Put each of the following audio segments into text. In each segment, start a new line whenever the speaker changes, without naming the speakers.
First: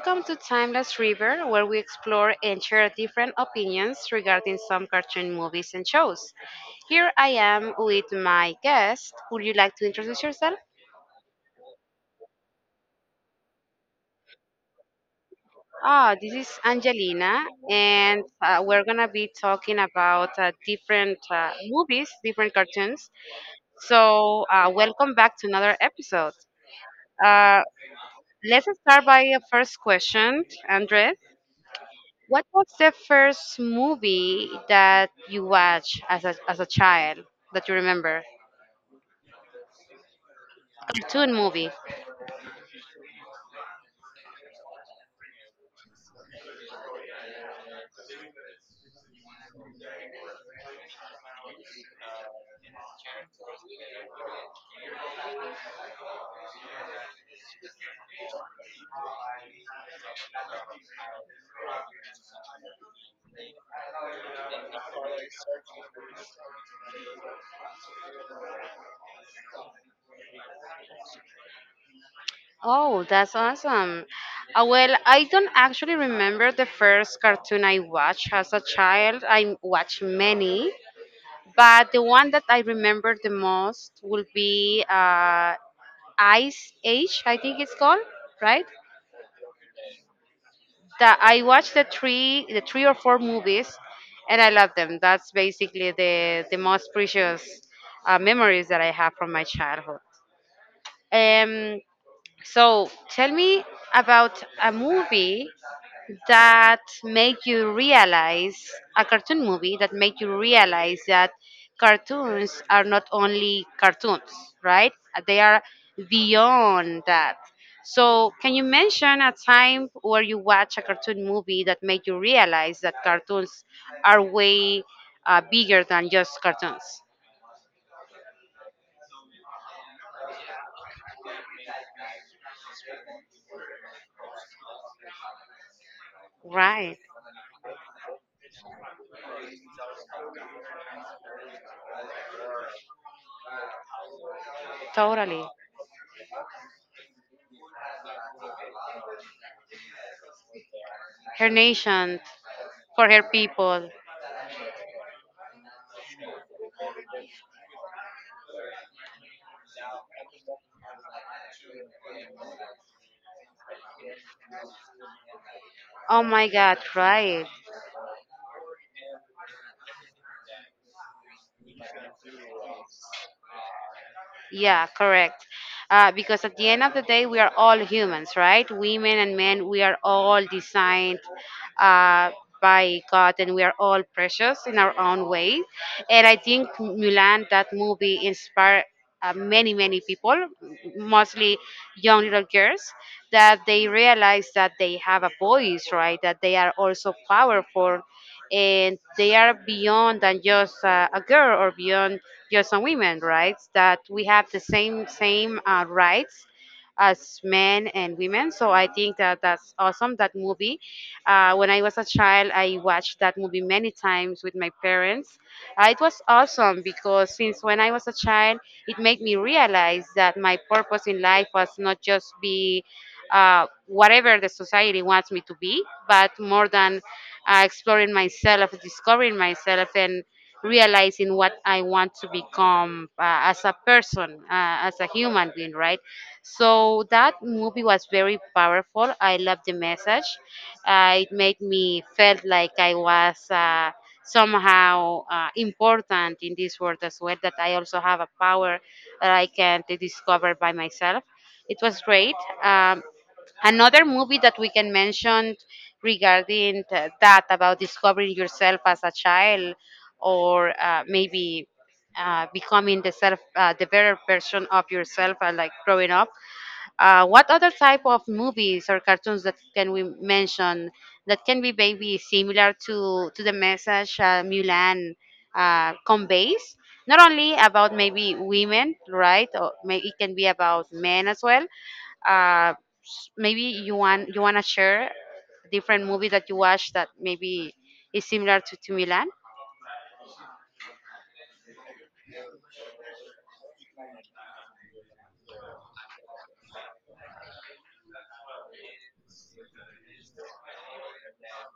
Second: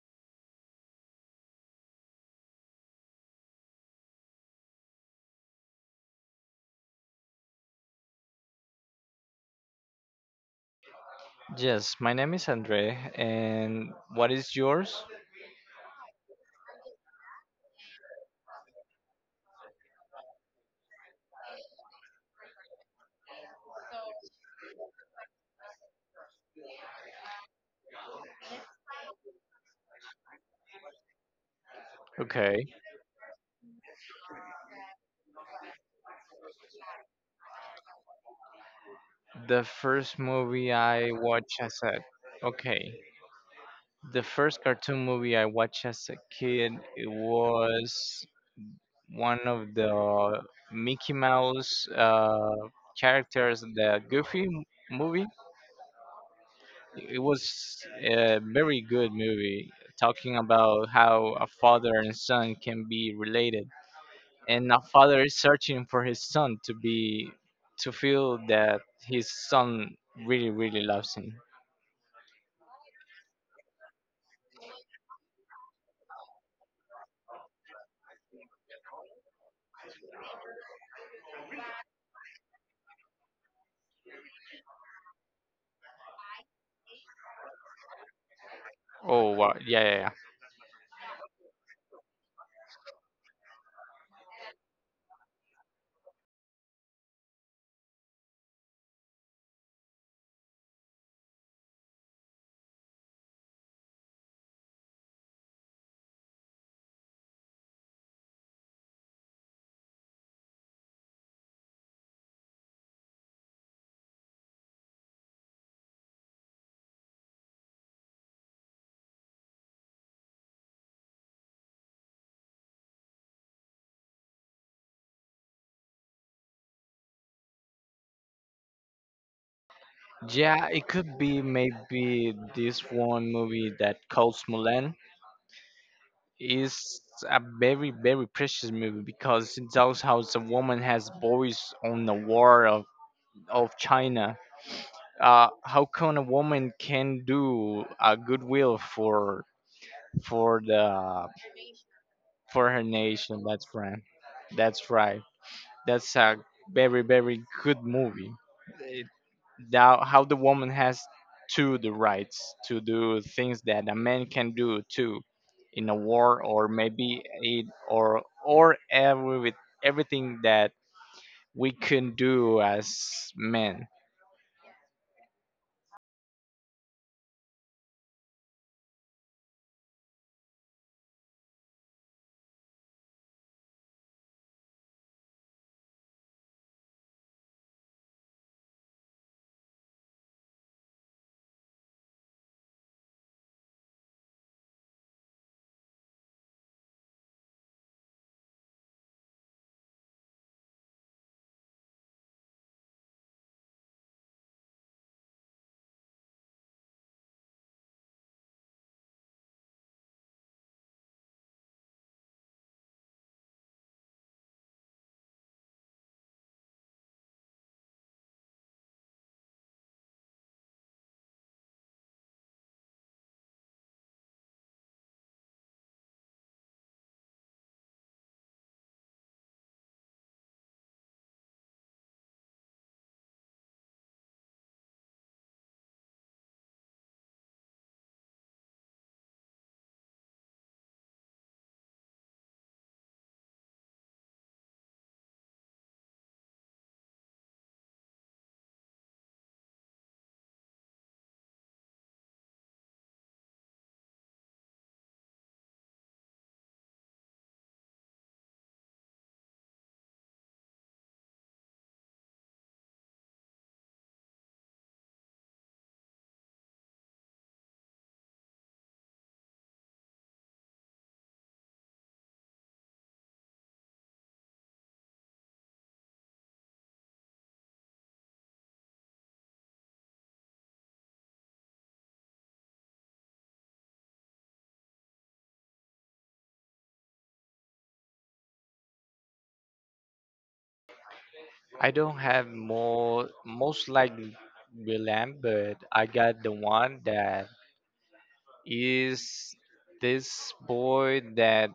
Welcome to Timeless River, where we explore and share different opinions regarding some cartoon movies and shows. Here I am with my guest. Would you like to introduce yourself?
Yes, my name is Andre, and what is yours?
Ah, this is Angelina, and we're gonna be talking about different movies, different cartoons. So, welcome back to another episode. Uh, let's start by a first question, Andres. What
Okay.
was the first movie that you watched as as a child that you remember?
The first movie I
Cartoon
watched
movie.
as a okay. The first cartoon movie I watched as a kid it was one of the Mickey Mouse characters, the movie. It was a very good movie, talking about how a father and son can be related and a father is searching for his son to be to feel that his son really really loves him.
Oh, that's awesome. Well, I don't actually remember the first cartoon I watched as a child. I watched many, but the one that I remember the most will be Ice Age, I think it's called, right?
Oh wow, yeah, yeah, yeah.
That I watched the three or four movies, and I love them. That's basically the most precious memories that I have from my childhood. Um, so tell me about a movie that make you realize a cartoon movie that make you realize that cartoons are not only cartoons, right? They are beyond that. So can you mention a time where you watch a cartoon movie that made you realize that cartoons are way bigger than just cartoons?
Yeah, it could be maybe this one movie that called Mulan
Right,
is a very very precious movie because it tells how a woman has voice on the war of China.
totally.
How can a woman can do a goodwill for the
Her nation,
for her
for her
nation. That's
people.
right. That's right. That's a very very good movie. It, how the woman has to the rights to do things that a man can do too in a
Oh
war
my
or
God,
maybe
right.
it or every with everything that we can do as men.
Yeah, correct. Because at the end of the day, we are all humans, right? Women and men, we are all designed uh, by God, and we are all precious in our own way. And I think Mulan, that movie, inspired many, many people, mostly young little girls, that they realize that they have a voice, right? That they are also powerful and they are beyond than just a girl or beyond just a woman, right? That we have the same rights as men and women. So I think that that's awesome. That movie. When I was a child, I watched that movie many times with my parents. It was awesome because since when I was a child, it made me realize that my purpose in life was not just be whatever the society wants me to be, but more than exploring myself, discovering myself, and realizing what I want to become as a person, as a human being, right? So that movie was very powerful. I loved the message. It made me felt like I was somehow important in this world as well. That I also have a power that I can discover by myself. It was great. Um, Another movie that we can mention regarding that about discovering yourself as a child or maybe becoming the self the better version of yourself like growing up, what other type of movies or cartoons that can we mention that can be maybe similar to the message Mulan conveys? Not only about maybe women, right? Or maybe it can be about men as well. Uh, Maybe you want to share different movie that you watch that maybe is similar to Mulan.
I don't have more most likely William, but I got the one that is this boy that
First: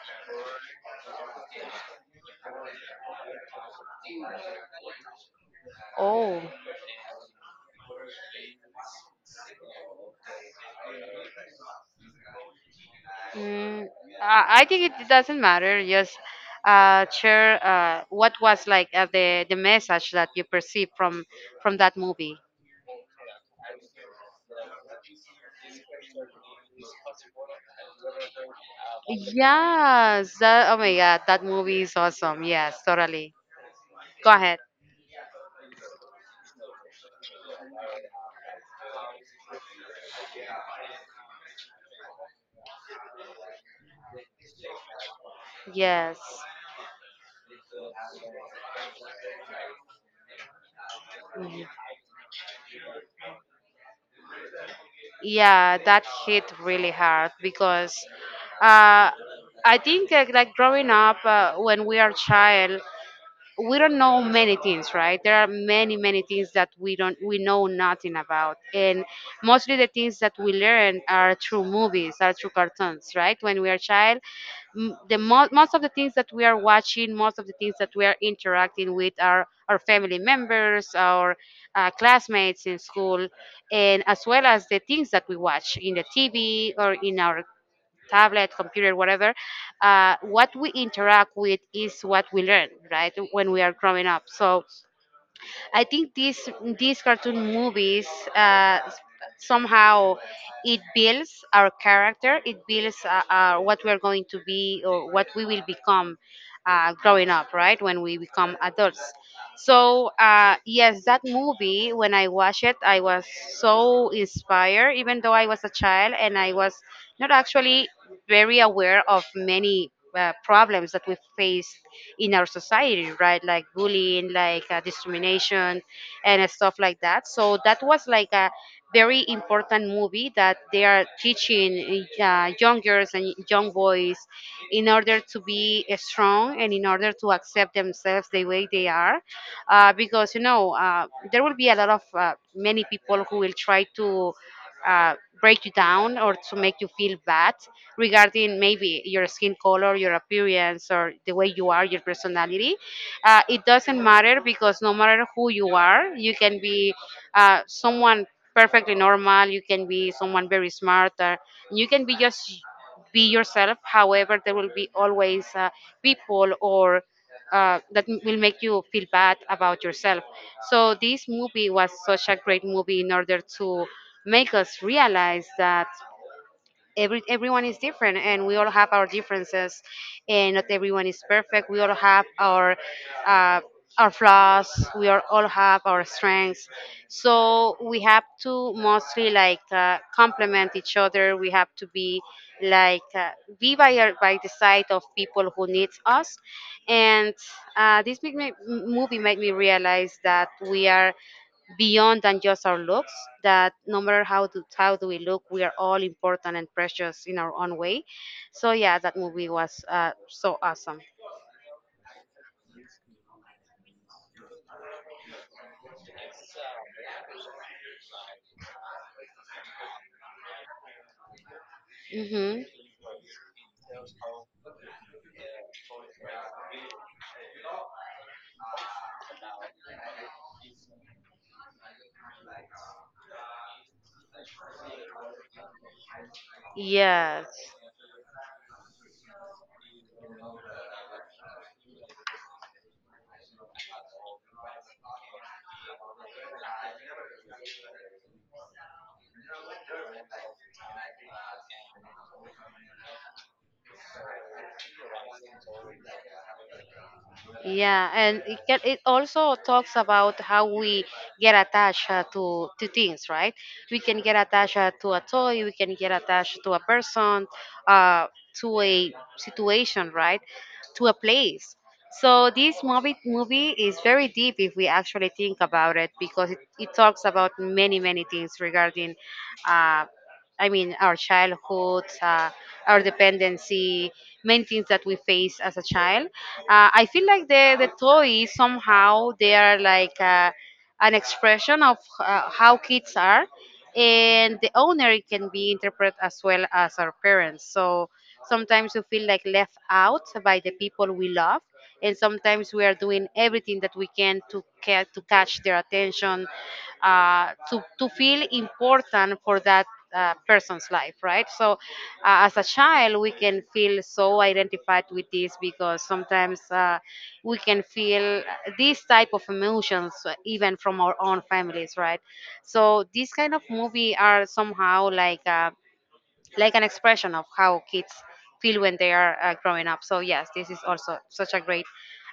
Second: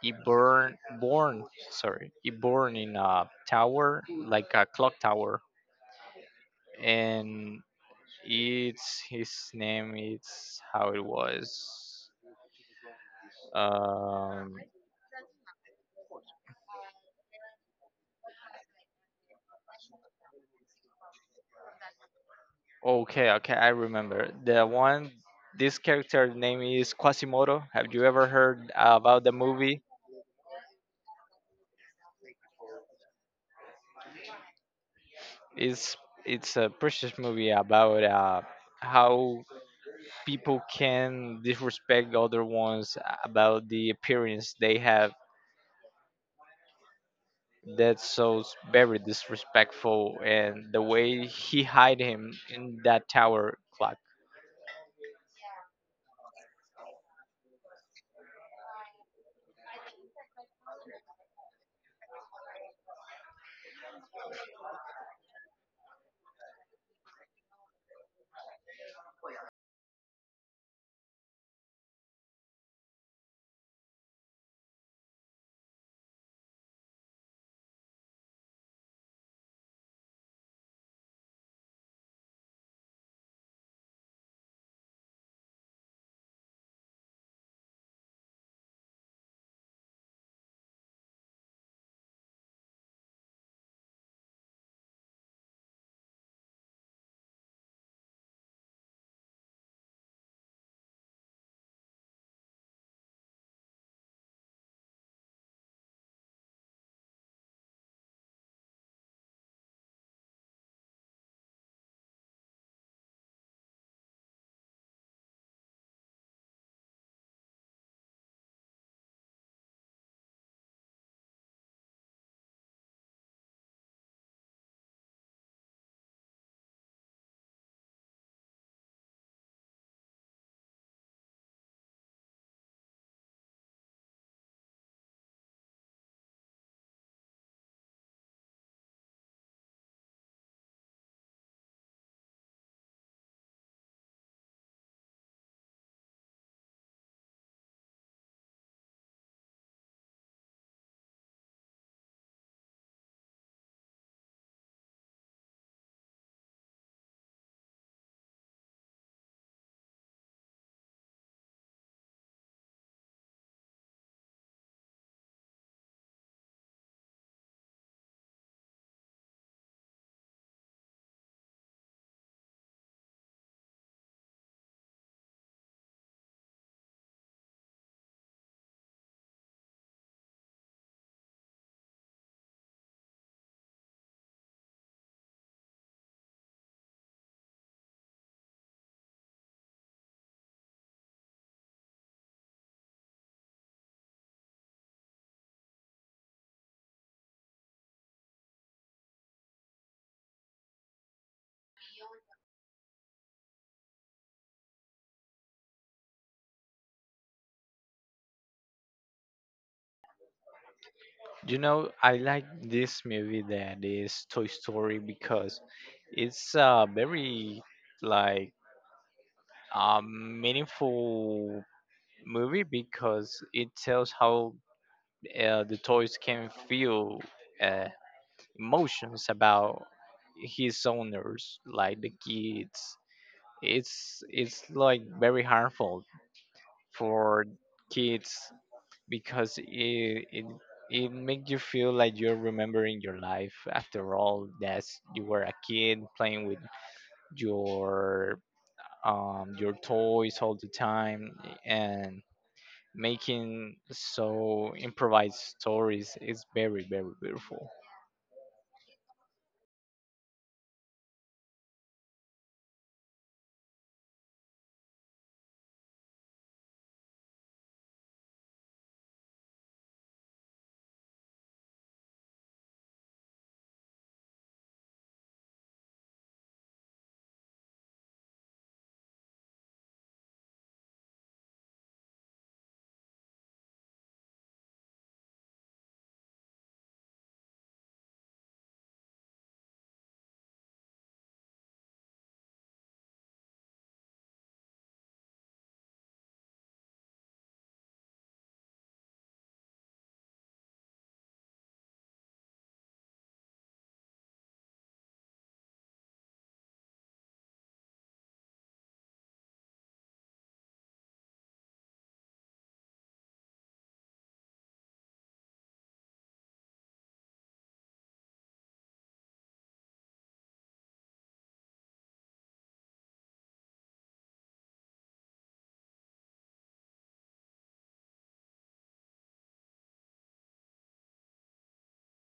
He born born sorry. He born in a tower like a clock tower,
Oh.
and it's his name. It's how it was.
Mm, I
Um.
I think it doesn't matter. Just share what was like the message that you perceived from that movie.
Okay. Okay. I remember the one. This character name is Quasimodo. Have you ever heard about the movie?
Yes. That, oh my God, that movie is awesome. Yes, totally. Go ahead.
It's it's a precious movie about how people can disrespect other ones about the appearance they have.
Yes.
That's so very disrespectful, and the way he hide him in that tower clock.
Yeah, that hit really hard because uh, I think like growing up when we are child, we don't know many things, right? There are many things that we don't, we know nothing about, and mostly the things that we learn are through movies, are through cartoons, right? When we are child, most of the things that we are watching, most of the things that we are interacting with are our family members, our classmates in school, and as well as the things that we watch in the TV or in our tablet, computer, whatever, what we interact with is what we learn, right? When we are growing up. So I think these cartoon movies uh, somehow it builds our character, it builds what we are going to be or what we will become growing up, right? When we become adults. So yes, that movie when I watched it, I was so inspired. Even though I was a child and I was not actually very aware of many problems that we face in our society, right? Like bullying, like discrimination, and stuff like that. So that was like a very important movie that they are teaching young girls and young boys in order to be strong and in order to accept themselves the way they are, because you know, there will be a lot of many people who will try to uh, break you down or to make you feel bad regarding maybe your skin color, your appearance, or the way you are, your personality. It doesn't matter because no matter who you are, you can be someone perfectly normal, you can be someone very smart, or you can be just be yourself. However, there will be always people or that m- will make you feel bad about yourself. So this movie was such a great movie in order to make us realize that everyone is different and we all have our differences, and not everyone is perfect. We all have uh, our flaws, we all have our strengths, so we have to mostly like complement each other. We have to be like be by by the side of people who needs us, and this movie made me realize that we are beyond than just our looks, that no matter how do we look, we are all important and precious in our own way. So yeah, that movie was so awesome.
You know, I like this movie that is Toy Story because it's a very like meaningful movie
Hmm.
because it tells how the toys can feel uh, emotions about his owners, like the kids. It's like very harmful for
Yes.
kids because it makes you feel like you're remembering your life. After all, that's you were a kid playing with your your toys all the time and making so improvised stories is very very beautiful.
Yeah, and it can, it also talks about how we get attached to things, right? We can get attached to a toy, we can get attached to a person, uh, to a situation, right? To a place. So this movie is very deep if we actually think about it, because it talks about many things regarding, uh, I mean, our childhood, our dependency, many things that we face as a child. I feel like the toys somehow, they are like an expression of how kids are, and the owner can be interpreted as well as our parents. So sometimes we feel like left out by the people we love, and sometimes we are doing everything that we can to catch their attention, to feel important for that person's life, right? So, as a child, we can feel so identified with this because sometimes we can feel these type of emotions even from our own families, right? So these kind of movie are somehow like an expression of how kids feel when they are growing up. So yes, this is also such a great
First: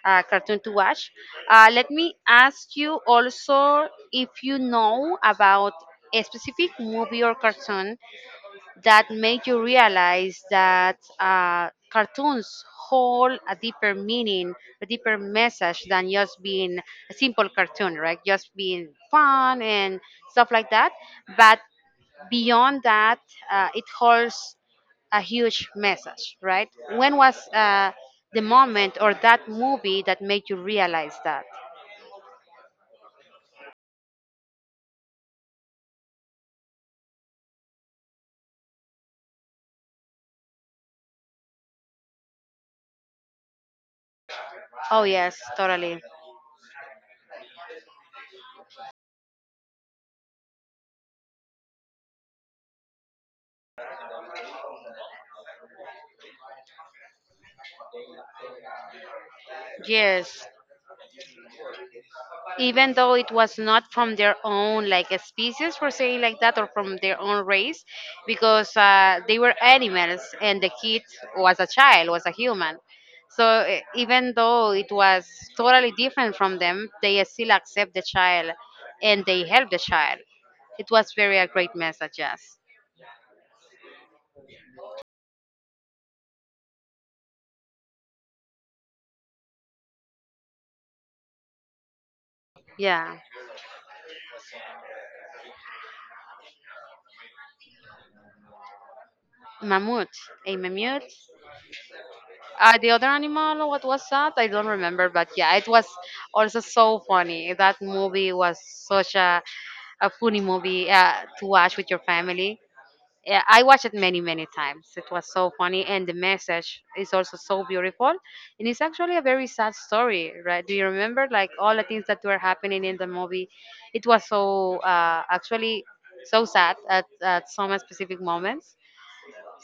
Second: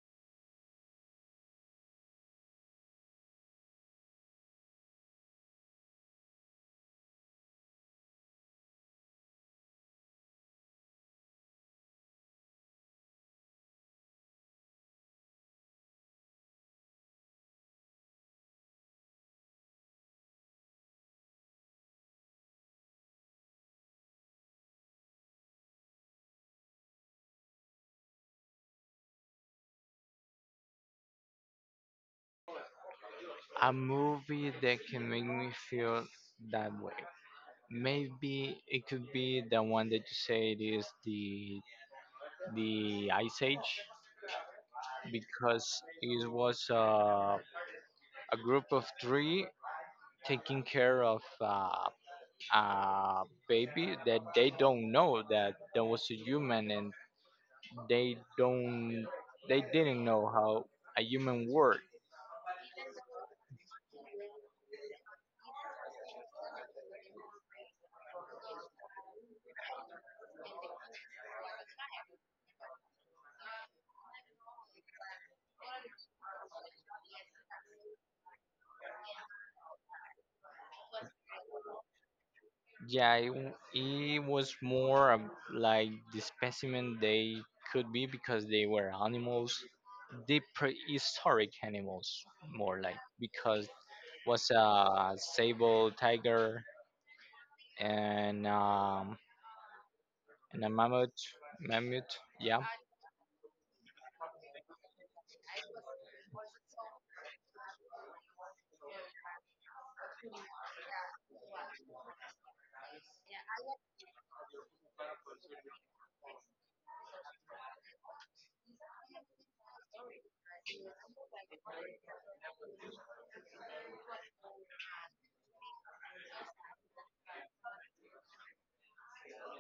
cartoon to watch. Let me ask you also if you know about a specific movie or cartoon that make you realize that cartoons hold a deeper meaning, a deeper message than just being a simple cartoon, right? Just being fun and stuff like that. But beyond that, it holds a huge message, right? When was the moment or that movie that made you realize that?
A movie that can make me feel that way. Maybe it could be the one that you said is the Ice Age
Oh, yes,
because
totally.
it was a group of three taking care of a baby that they don't know that there was a human and they don't they didn't know
Yes,
how a human worked.
even though it was not from their own like a species for saying like that, or from their own race, because they were animals and the kid was a child was a human. So even though it was totally different from them, they still accept the child and they help the child. It was very a great message. Yes.
Yeah, it was more of like the specimen they could be because they were animals, the prehistoric animals, more like
Yeah.
because was a sable tiger and um,
Mammut. A
and a
mammut.
mammoth. Mammoth, yeah.
The other animal, what was that? I don't remember, but yeah, it was also so funny. That movie was such a funny movie to watch with your family. Yeah, I watched it many, many times. It was so funny, and the message is also so beautiful. And it's actually a very sad story, right? Do you remember, like all the things that were happening in the movie? It was so actually so sad at some specific moments.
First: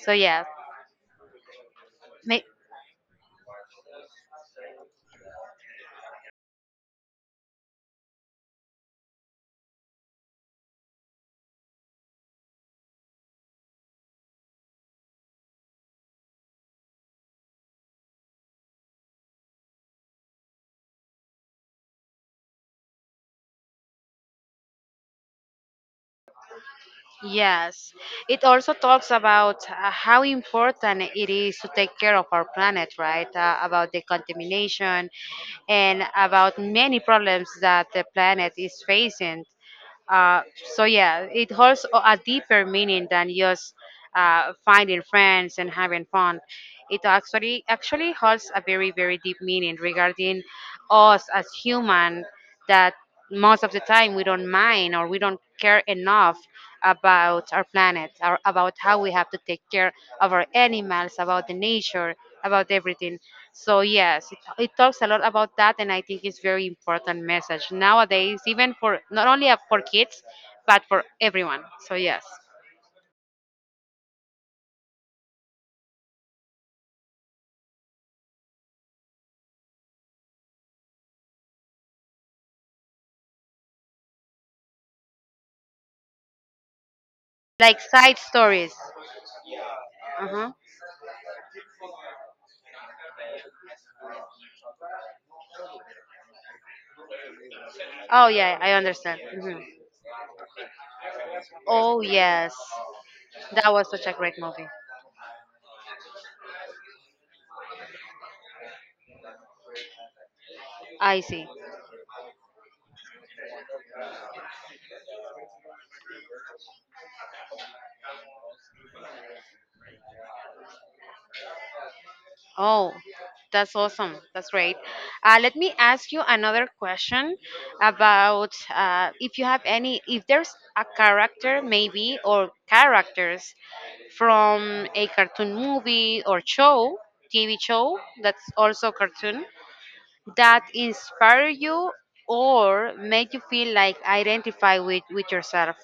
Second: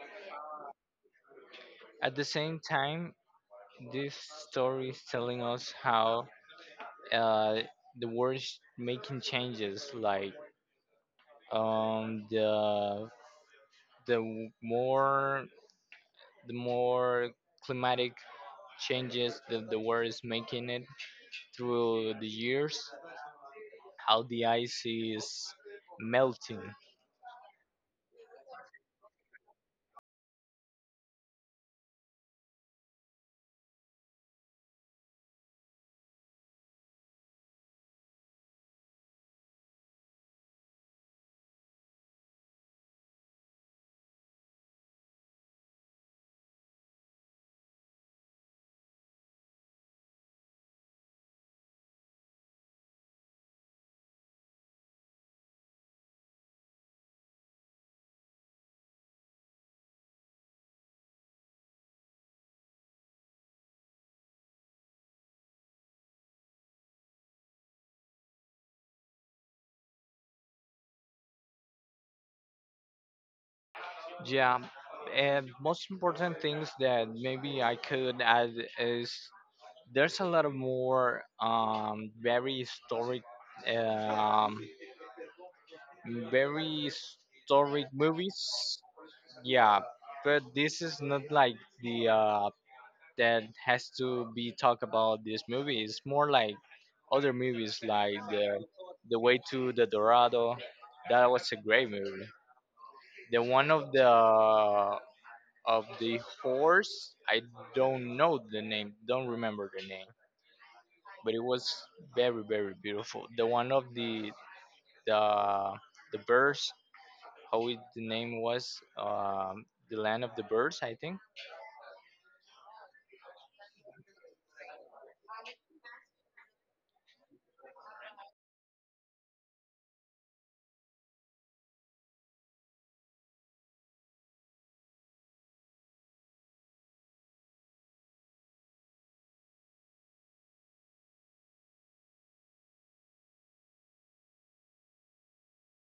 So yeah,
At the
ma-.
same time this story is telling us how uh, the world is making changes like um, the the more the more climatic changes that the world is making it through the years how the ice is melting.
Yes, it also talks about how important it is to take care of our planet, right? About the contamination and about many problems that the planet is facing. Uh, so yeah, it holds a deeper meaning than just finding friends and having fun. It actually holds a very deep meaning regarding us as human that most of the time we don't mind or we don't care enough about our planet or about how we have to take care of our animals, about the nature about everything. So yes, it talks a lot about that, and I think it's very important message nowadays, even for not only for kids, but for everyone. So yes,
Yeah, and most important things that maybe I could add is there's a lot of more um, very
like
historic
side
movies.
stories.
Yeah, but
Uh-huh.
this is not like the that has to be talk about this movie. It's more like other movies like
Oh yeah, I
the
understand.
way
Mhm.
to the Dorado. That was a great
Oh
movie.
yes,
The one
that was such a great movie.
of the horse. I don't know the name, don't remember the name,
I
but it
see.
was very very beautiful. The one of the the birds, how it, the name was, the land of the birds, I think.
Oh, that's awesome. That's great. Let me ask you another question about if you have any, if there's a character maybe or characters from a cartoon movie or show, TV show that's also cartoon, that inspire you or make you feel like identify with yourself.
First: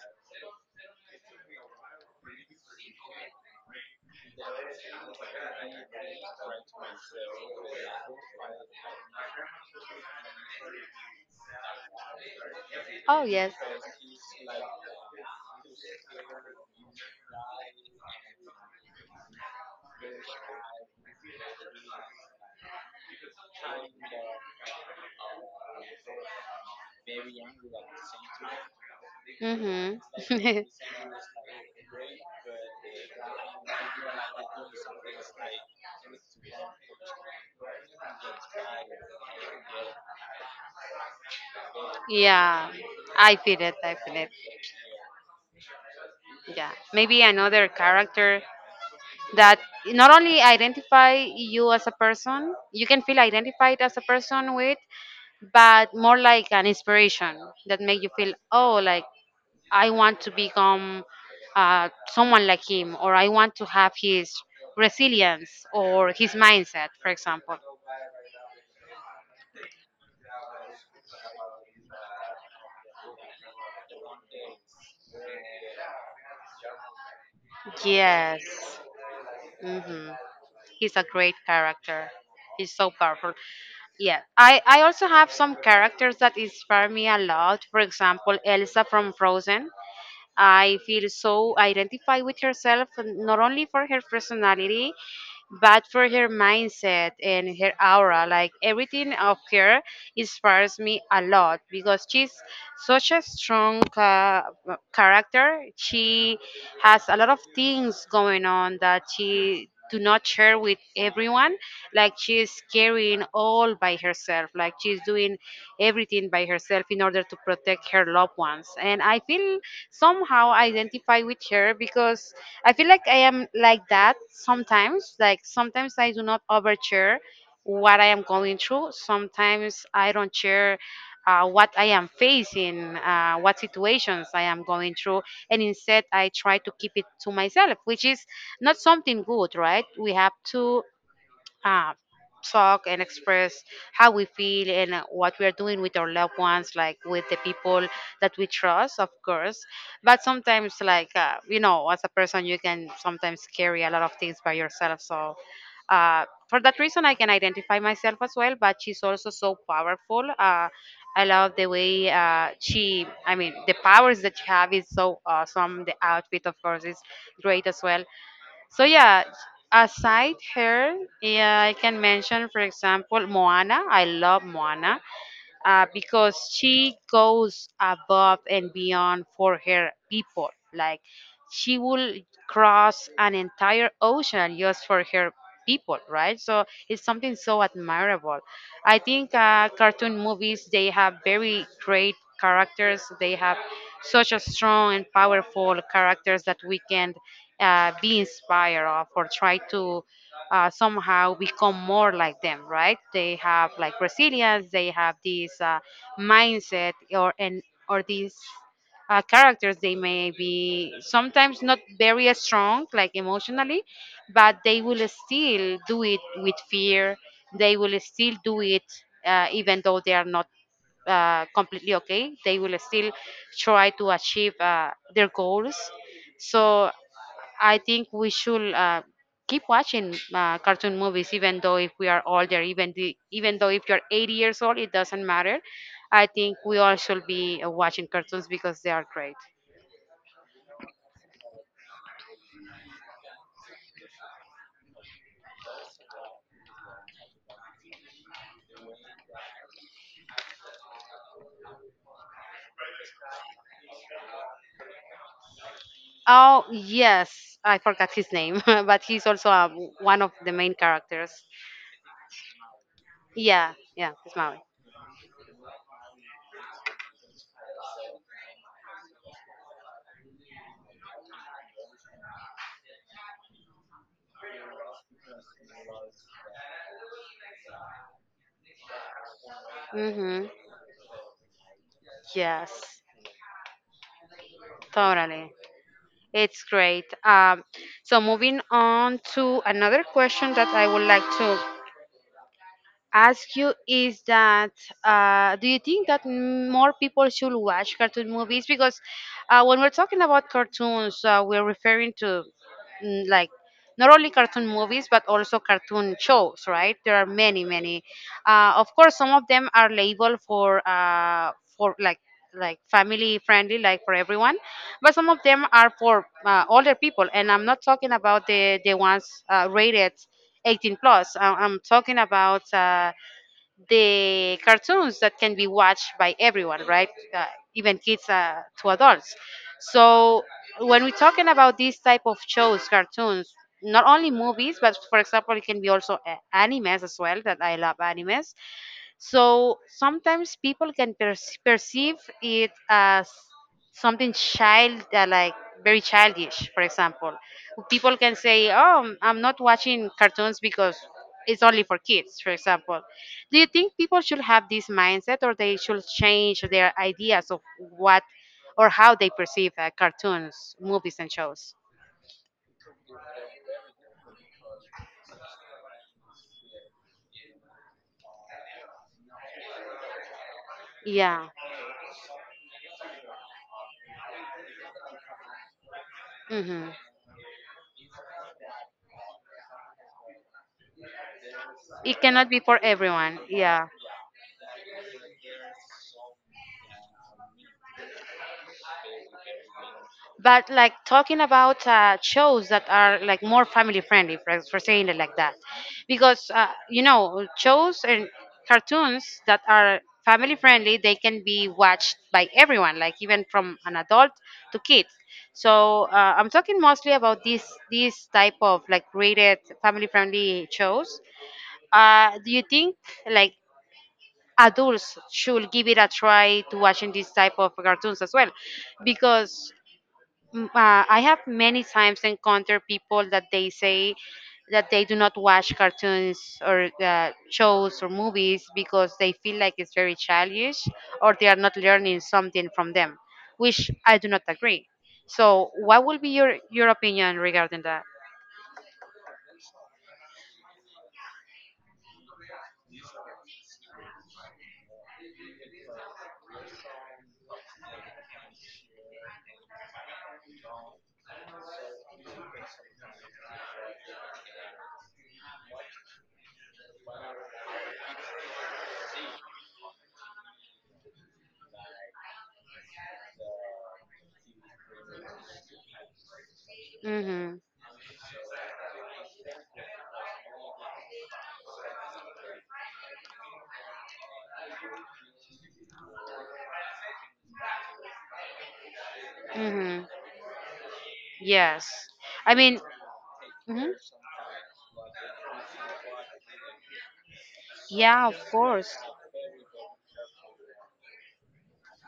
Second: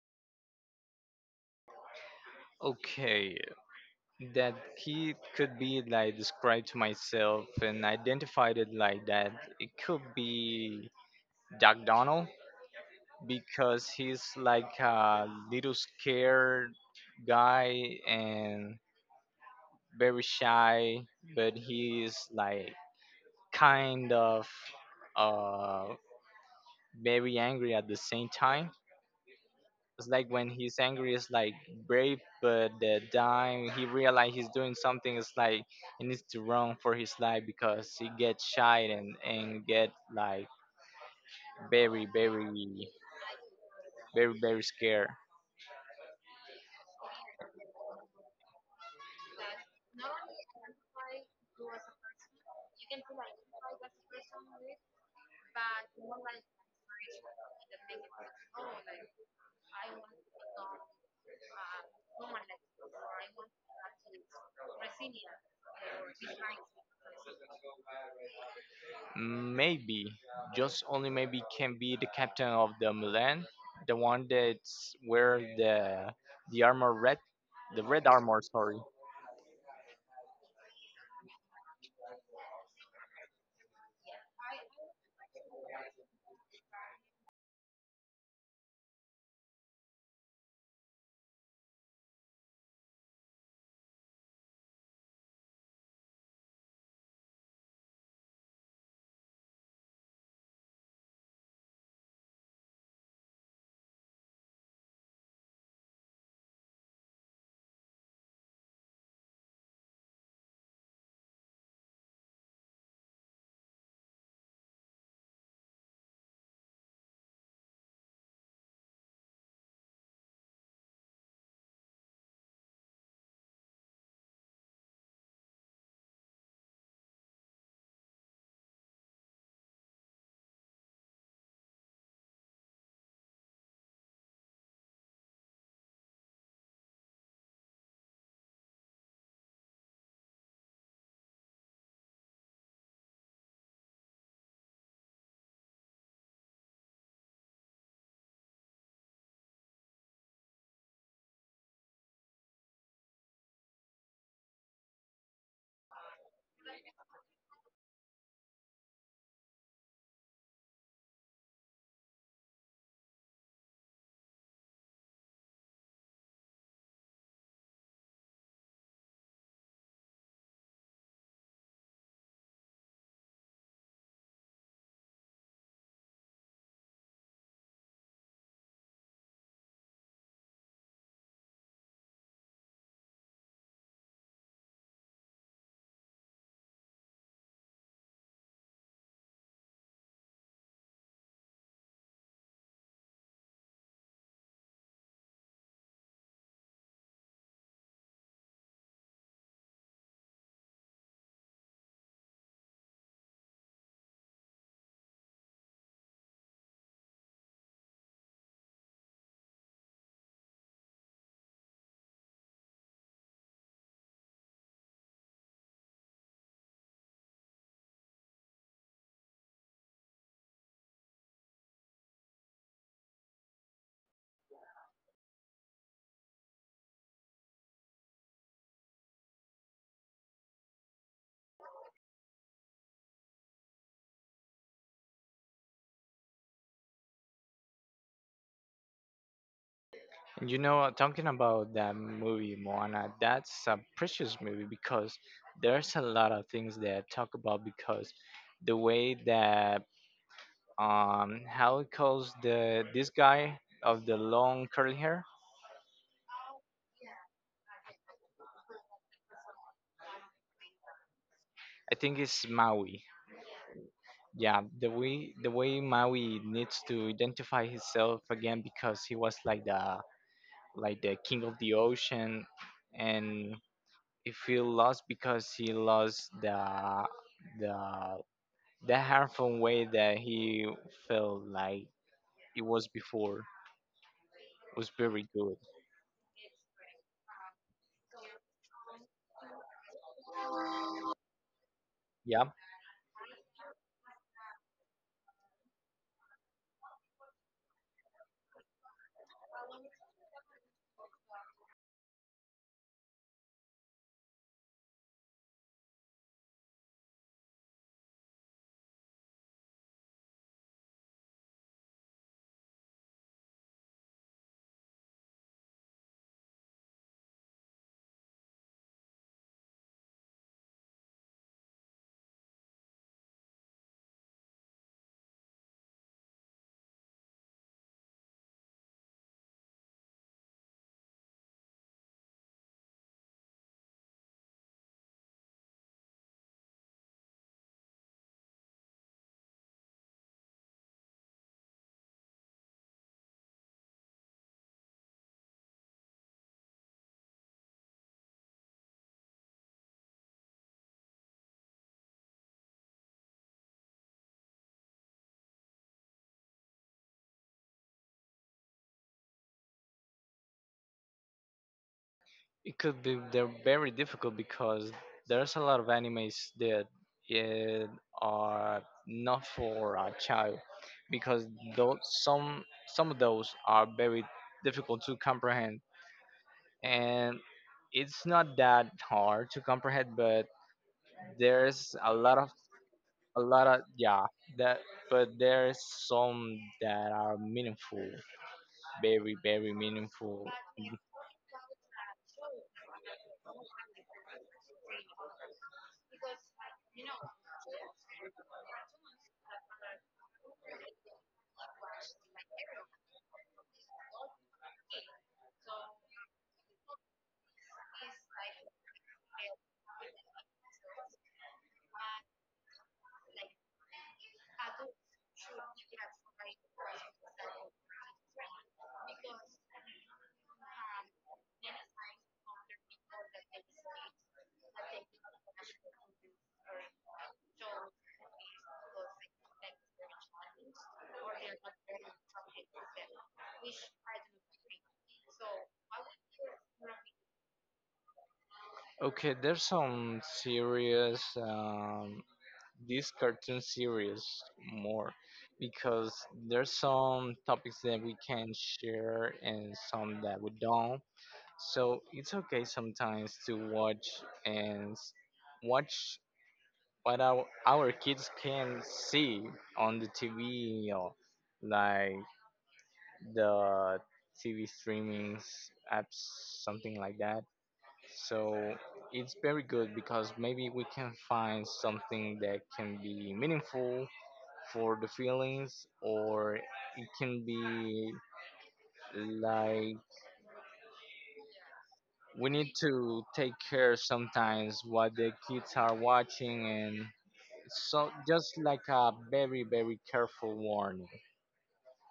Okay, that he could be like described to myself and identified it like that. It could be Jack Donald
Oh, yes.
because he's like a little scared guy and very shy, but he's like kind of uh very angry at the same time.
Mm-hmm.
It's like when he's angry, it's like brave, but the time he realizes he's doing something, it's like he needs to run for his life because he gets shy and get like very, very,
Yeah, I feel it. I feel
very,
it.
very scared.
Yeah, maybe another character that not only identify you as a person, you can feel identified as a person with, but more like an inspiration that make you feel, oh, like I want to become someone like him, or I want to have his resilience or his mindset, for example.
Maybe, just only maybe, can be the captain of the Milan, the one that's wear the armor red, the red armor.
Yes.
Sorry.
Hmm. He's a great character. He's so powerful. Yeah, I also have some characters that inspire me a lot. For example, Elsa from Frozen. I feel so identified with herself, not only for her personality, but for her mindset and her aura. Like everything of her inspires me a lot because she's such a strong character. She has a lot of things going on that she do not share with everyone like she's carrying all by herself like she's doing everything by herself in order to protect her loved ones, and I feel somehow identify with her because I feel like I am like that sometimes. Like sometimes I do not overshare what I am going through. Sometimes I don't share what I am facing, what situations I am going through, and instead I try to keep it to myself, which is not something good, right? We have to uh, talk and express how we feel and what we are doing with our loved ones, like with the people that we trust, of course. But sometimes, like, as a person, you can sometimes carry a lot of things by yourself. So, for that reason, I can identify myself as well. But she's also so powerful. I love the way I mean, the powers that she have is so awesome. The outfit, of course, is great as well. So yeah, aside her, yeah, I can mention for example Moana. I love Moana because she goes above and beyond for her people. Like she will cross an entire ocean just for her people, right? So it's something so admirable. I think cartoon movies they have very great characters. They have such a strong and powerful characters that we can be inspired of or try to somehow become more like them, right? They have like resilience, they have this mindset, or and or these characters. They may be sometimes not very strong, like emotionally, but they will still do it with fear. They will still do it even though they are not completely okay. They will still try to achieve their goals. So I think we should keep watching cartoon movies, even though if we are older, even though if you're 80 years old, it doesn't matter. I think we all should be watching cartoons because they are great.
And you know, talking about that movie Moana, that's a precious movie because there's a lot of things that talk about because the way that how it calls the this guy of the long curly hair,
Oh yes, I forgot his name, but he's also one of the main characters.
I think it's Maui.
Yeah, it's
Yeah,
Maui.
the way Maui needs to identify himself again because he was like the king of the ocean and if he feel lost because he lost the the harmful way that
Mm-hmm.
he felt like it was
Yes,
before. It was very
totally.
good.
It's great. So moving on to another question that I would like to
Yeah,
ask you is that do you think that more people should watch cartoon movies? Because when we're talking about cartoons, we're referring to like not only cartoon movies but also cartoon shows, right? There are many, many. Of course, some of them are labeled for like family friendly like for everyone, but some of them are for older people, and I'm not talking about the ones rated 18 plus. I'm talking about the cartoons that can be watched by everyone, right? Even kids to adults. So when we're talking about these type of shows, cartoons, not only movies, but for example, it can be also animes as well. That I love animes. So sometimes people can perceive it as something child, like very childish. For example, people can say, "Oh, I'm not watching cartoons because it's only for kids." For example, do you think people should have this mindset, or they should change their ideas of what or how they perceive cartoons, movies, and shows?
it could be they're very difficult because there's a lot of animes that it are not for a child because
Yeah.
those some of those are very difficult to comprehend
Hmm.
and it's not that hard to comprehend but there's
It cannot be for everyone.
a lot of
Yeah.
yeah that but there's some that are meaningful, very very meaningful.
But like talking about shows that are like more family friendly for saying it like that, because you know, shows and cartoons that are family friendly they can be watched by everyone like even from an adult to kids. So I'm talking mostly about these type of like rated family friendly shows. Do you think like adults should give it a try to watching these type of cartoons as well, because I have many times encountered people that they say that they do not watch cartoons or shows or movies because they feel like it's very childish or they are not learning something from them, which I do not agree. So, what will be your opinion regarding that?
Okay, there's some serious. This cartoon series more because there's some topics that we can share and some that we don't. So it's okay sometimes to watch and s- watch what our kids can see on the TV, you know, like the TV streamings apps, something like that.
Mhm.
So it's very good because maybe we can find something that can be meaningful for the feelings or it can be like
Mhm. Yes.
we
I
need
mean,
to take
mhm.
care sometimes what the kids are watching and so
Yeah, of
just like
course.
a very very careful warning.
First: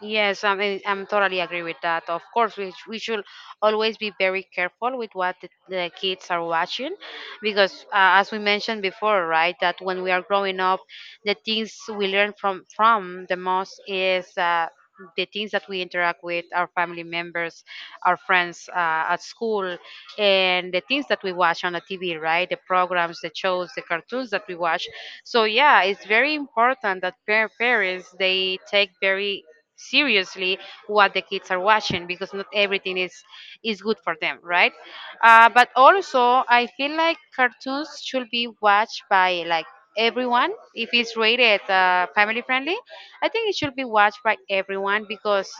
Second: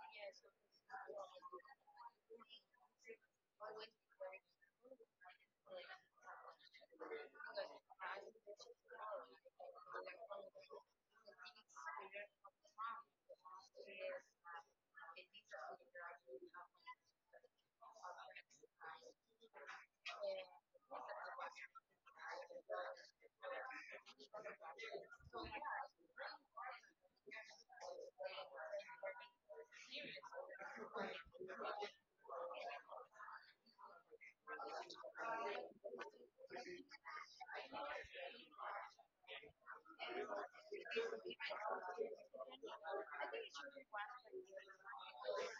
Yes, I mean, I'm totally agree with that. Of course, we should always be very careful with what the kids are watching, because, as we mentioned before, right, that when we are growing up, the things we learn from the most is the things that we interact with our family members, our friends at school, and the things that we watch on the TV, right? The programs, the shows, the cartoons that we watch. So, yeah, it's very important that parents, they take very seriously what the kids are watching because not everything is good for them, right? But also, I feel like cartoons should be watched by like everyone. If it's rated family friendly, I think it should be watched by everyone because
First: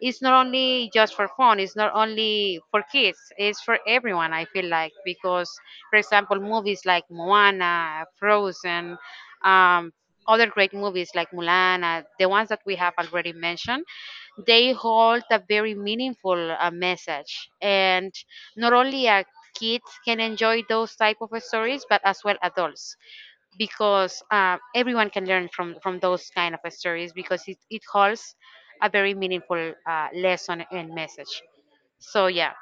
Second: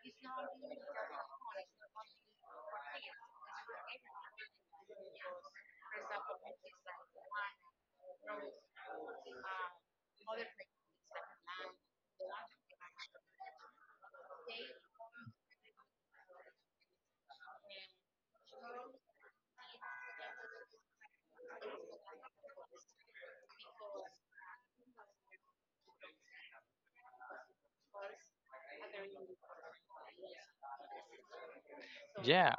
it's not only just for fun, it's not only for kids, it's for everyone I feel like, because for example movies like Moana, Frozen, um, other great movies like Mulan, the ones that we have already mentioned, they hold a very meaningful message, and not only a kids can enjoy those type of stories but as well adults, because everyone can learn from those kind of stories because it holds a very meaningful lesson and message. So yeah.
Yeah,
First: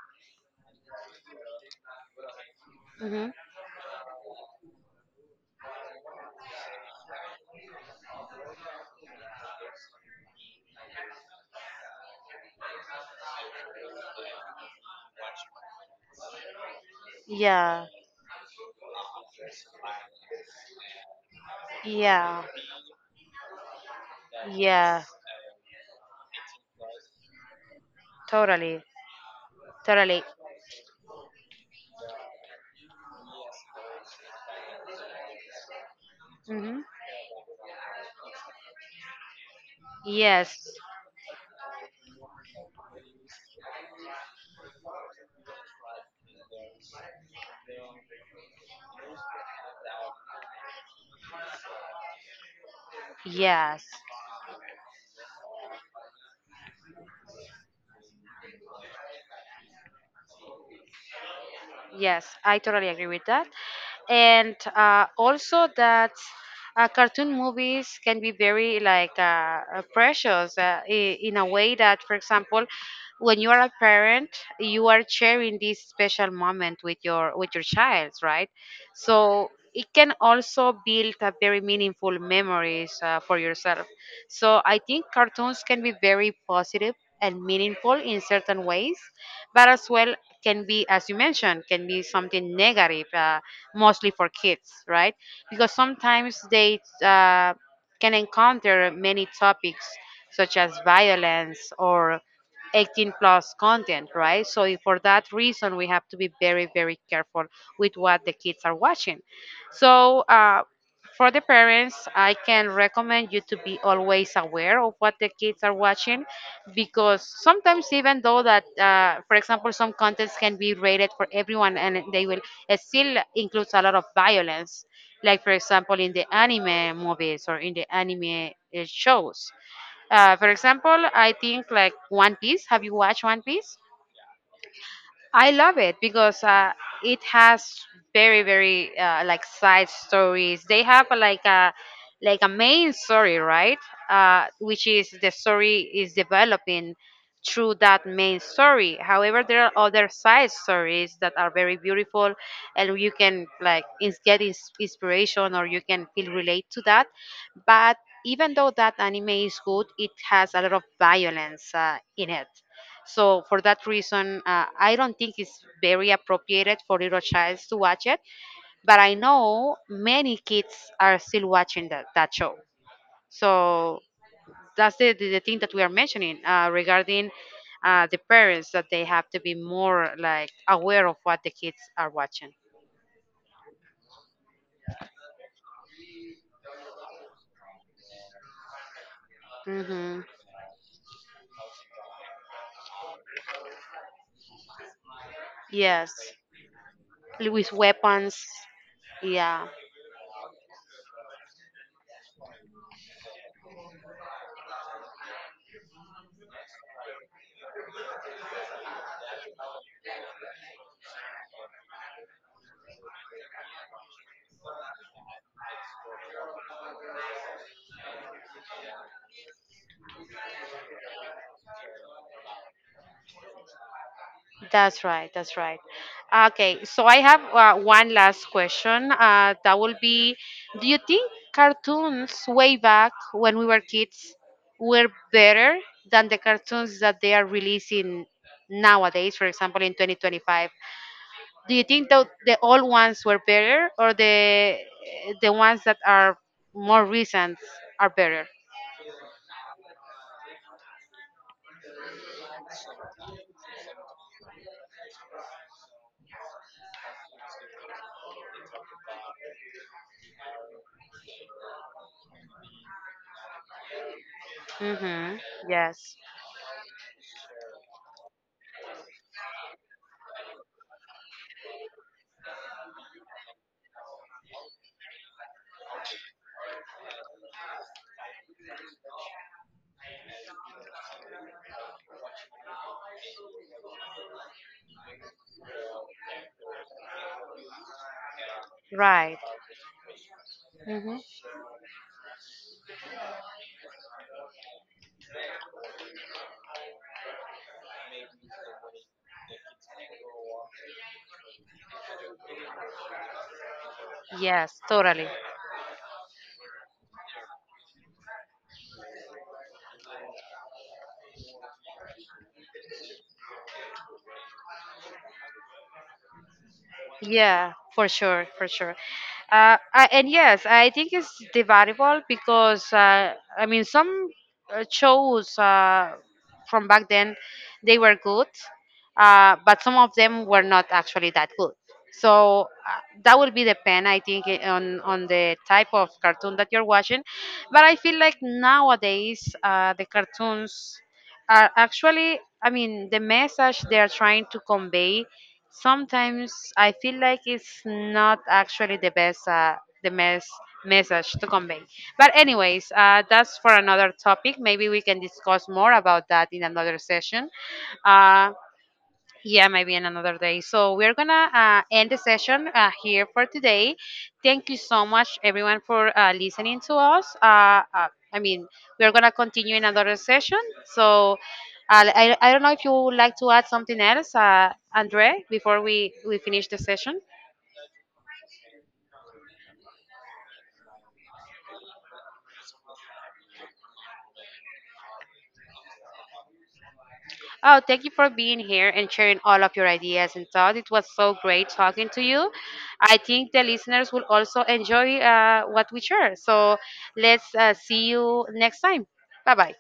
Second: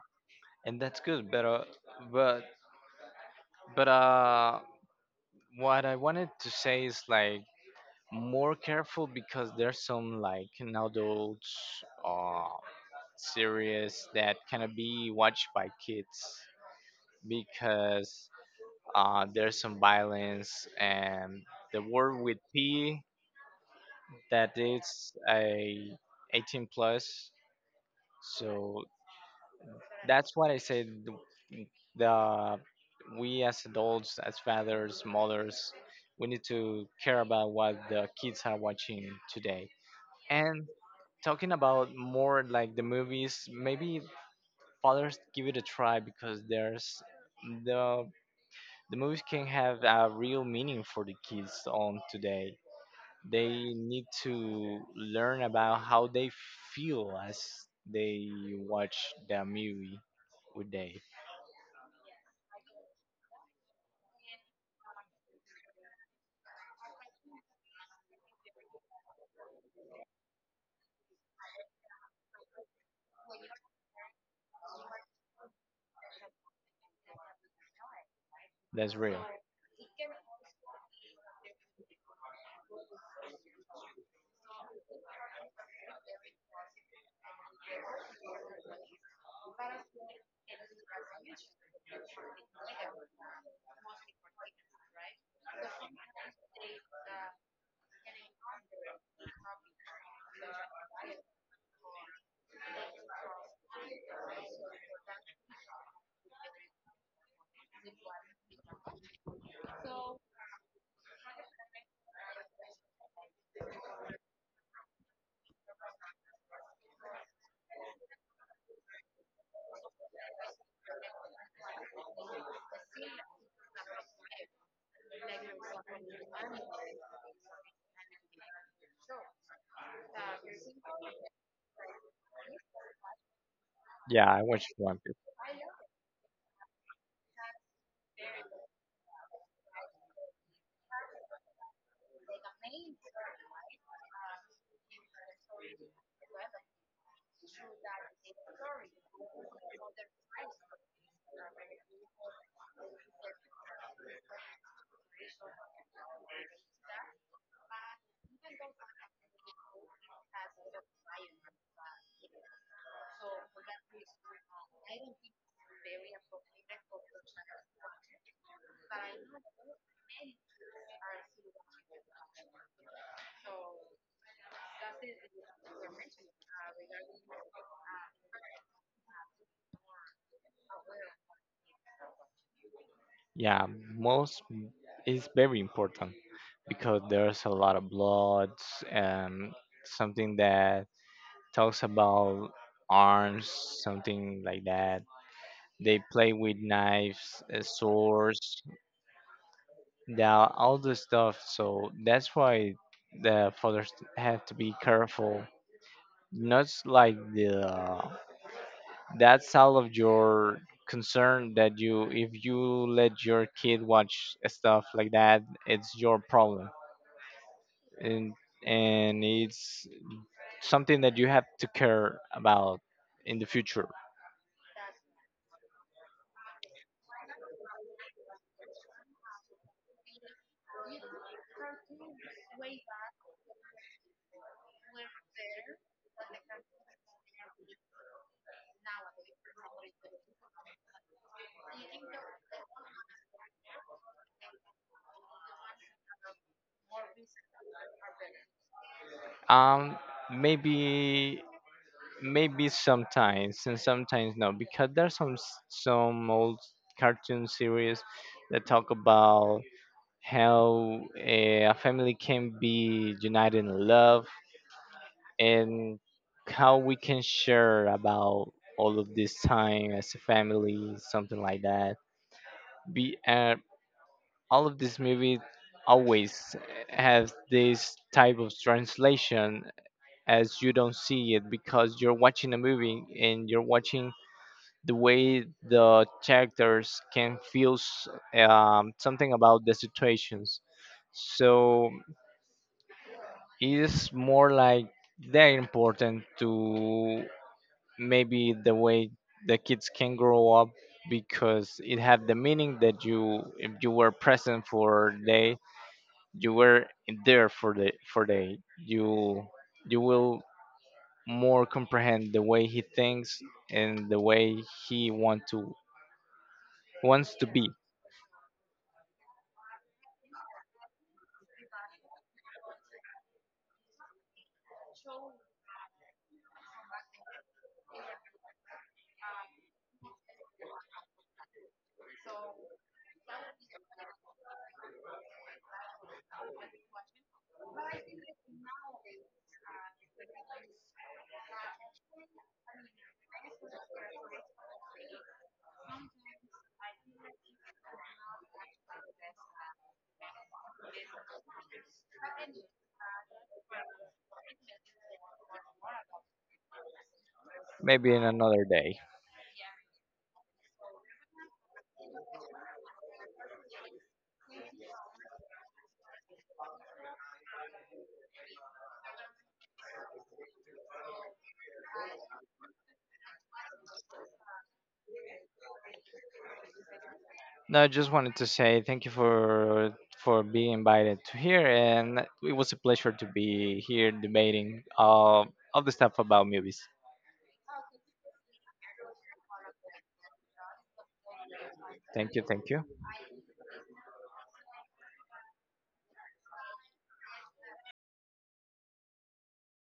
and that's good, but
Hmm.
but what I wanted to say is like more careful because there's some like an adult uh series that cannot be watched by kids
Yeah,
because there's some violence and the word with
yeah
P that
yeah,
it's a 18 plus. So
totally. Totally.
that's what I say. The We as adults, as fathers, mothers, we need
Hmm.
to care about what the kids are watching today. And
Yes.
talking about more like the movies, maybe fathers give it a try because there's the the movies can have a real meaning for the kids on today they
Yes.
need to learn about how they feel as they watch the movie with Dave.
Yes, I totally agree with that. And also that cartoon movies can be very like precious in a way that, for example, when you are a parent, you are sharing this special moment with your child, right?
That's real.
So it can also build a very meaningful memories for yourself. So I think cartoons can be very positive and meaningful in certain ways, but as well can be, as you mentioned, can be something negative, mostly for kids, right? Because sometimes they can encounter many topics such as violence or 18 plus content, right? For that reason we have to be very careful with what the kids are watching. So for the parents, I can recommend you to be always aware of what the kids are watching, because sometimes even though that for example some contents can be rated for everyone, and they will it still includes a lot of violence, like for example in the anime movies or in the anime shows. For example, I think like One Piece. Have you watched One Piece?
Yeah, I watched One Piece.
I love it because it has very like side stories. They have like a main story, right? Which is the story is developing through that main story. However, there are other side stories that are very beautiful, and you can like get inspiration or you can feel relate to that. But even though that anime is good, it has a lot of violence in it. So for that reason, I don't think it's very appropriated for little child to watch it. But I know many kids are still watching that show. So that's the thing that we are mentioning regarding the parents that they have to be more like aware of what the kids are watching.
Yeah, most is very important because there's a lot of bloods and
Hmm.
something that talks about arms, something like that. They
Yes,
play with knives,
with weapons.
swords,
Yeah.
yeah, all this stuff. So that's why the fathers have to be careful. Not like the that's out of your concern that you if you let your kid watch stuff like that, it's your problem, and it's something that you have to care about in the future.
That's right. That's right. Okay, so I have one last question. That will be, do you think cartoons way back when we were kids were better than the cartoons that they are releasing nowadays? For example, in 2025, do you think that the old ones were better or the ones that are more recent are better?
Um, Maybe maybe sometimes and sometimes no, because there's some old cartoon series that talk about how eh, a family can be united in love
Mm-hmm.
and
Yes.
how we can share about all of this time as a family, something like that. Be all of these movies always has this type of translation as you don't see it because you're watching a movie and you're watching the way the characters can feel something
Right.
about the situations.
Mm-hmm.
So it is more like they're important to maybe the way the kids can grow up because it had the meaning that you if you were present
Yes.
for
Totally.
day, you were there for the for day. you you will more comprehend the way he thinks and the way he wants to be
Yeah, for sure, for sure. And yes, I think it's debatable because I mean some shows from back then they were good, but some of them were not actually that good. So that will be the pen, I think, on the type of cartoon that you're watching. But I feel like nowadays the cartoons are actually, I mean, the message they are trying to convey. Sometimes I feel like it's not actually the best message to convey. But anyways, that's for another topic. Maybe we can discuss more about that in another session.
maybe in
Uh,
another day.
yeah, maybe in another day. So we're gonna end the session here for today. Thank you so much, everyone, for listening to us. I mean, we're gonna continue in another session. So I don't know if you would like to add something else, Andre, before we finish the session.
No, I just wanted to say thank you for being invited to here, and it was a pleasure to be here debating all the stuff about movies.
Oh, thank you for being here and sharing all of your ideas and thoughts. It was so great talking to
Thank you,
you.
thank you.
I think the listeners will also enjoy what we share. So let's see you next time. Bye bye.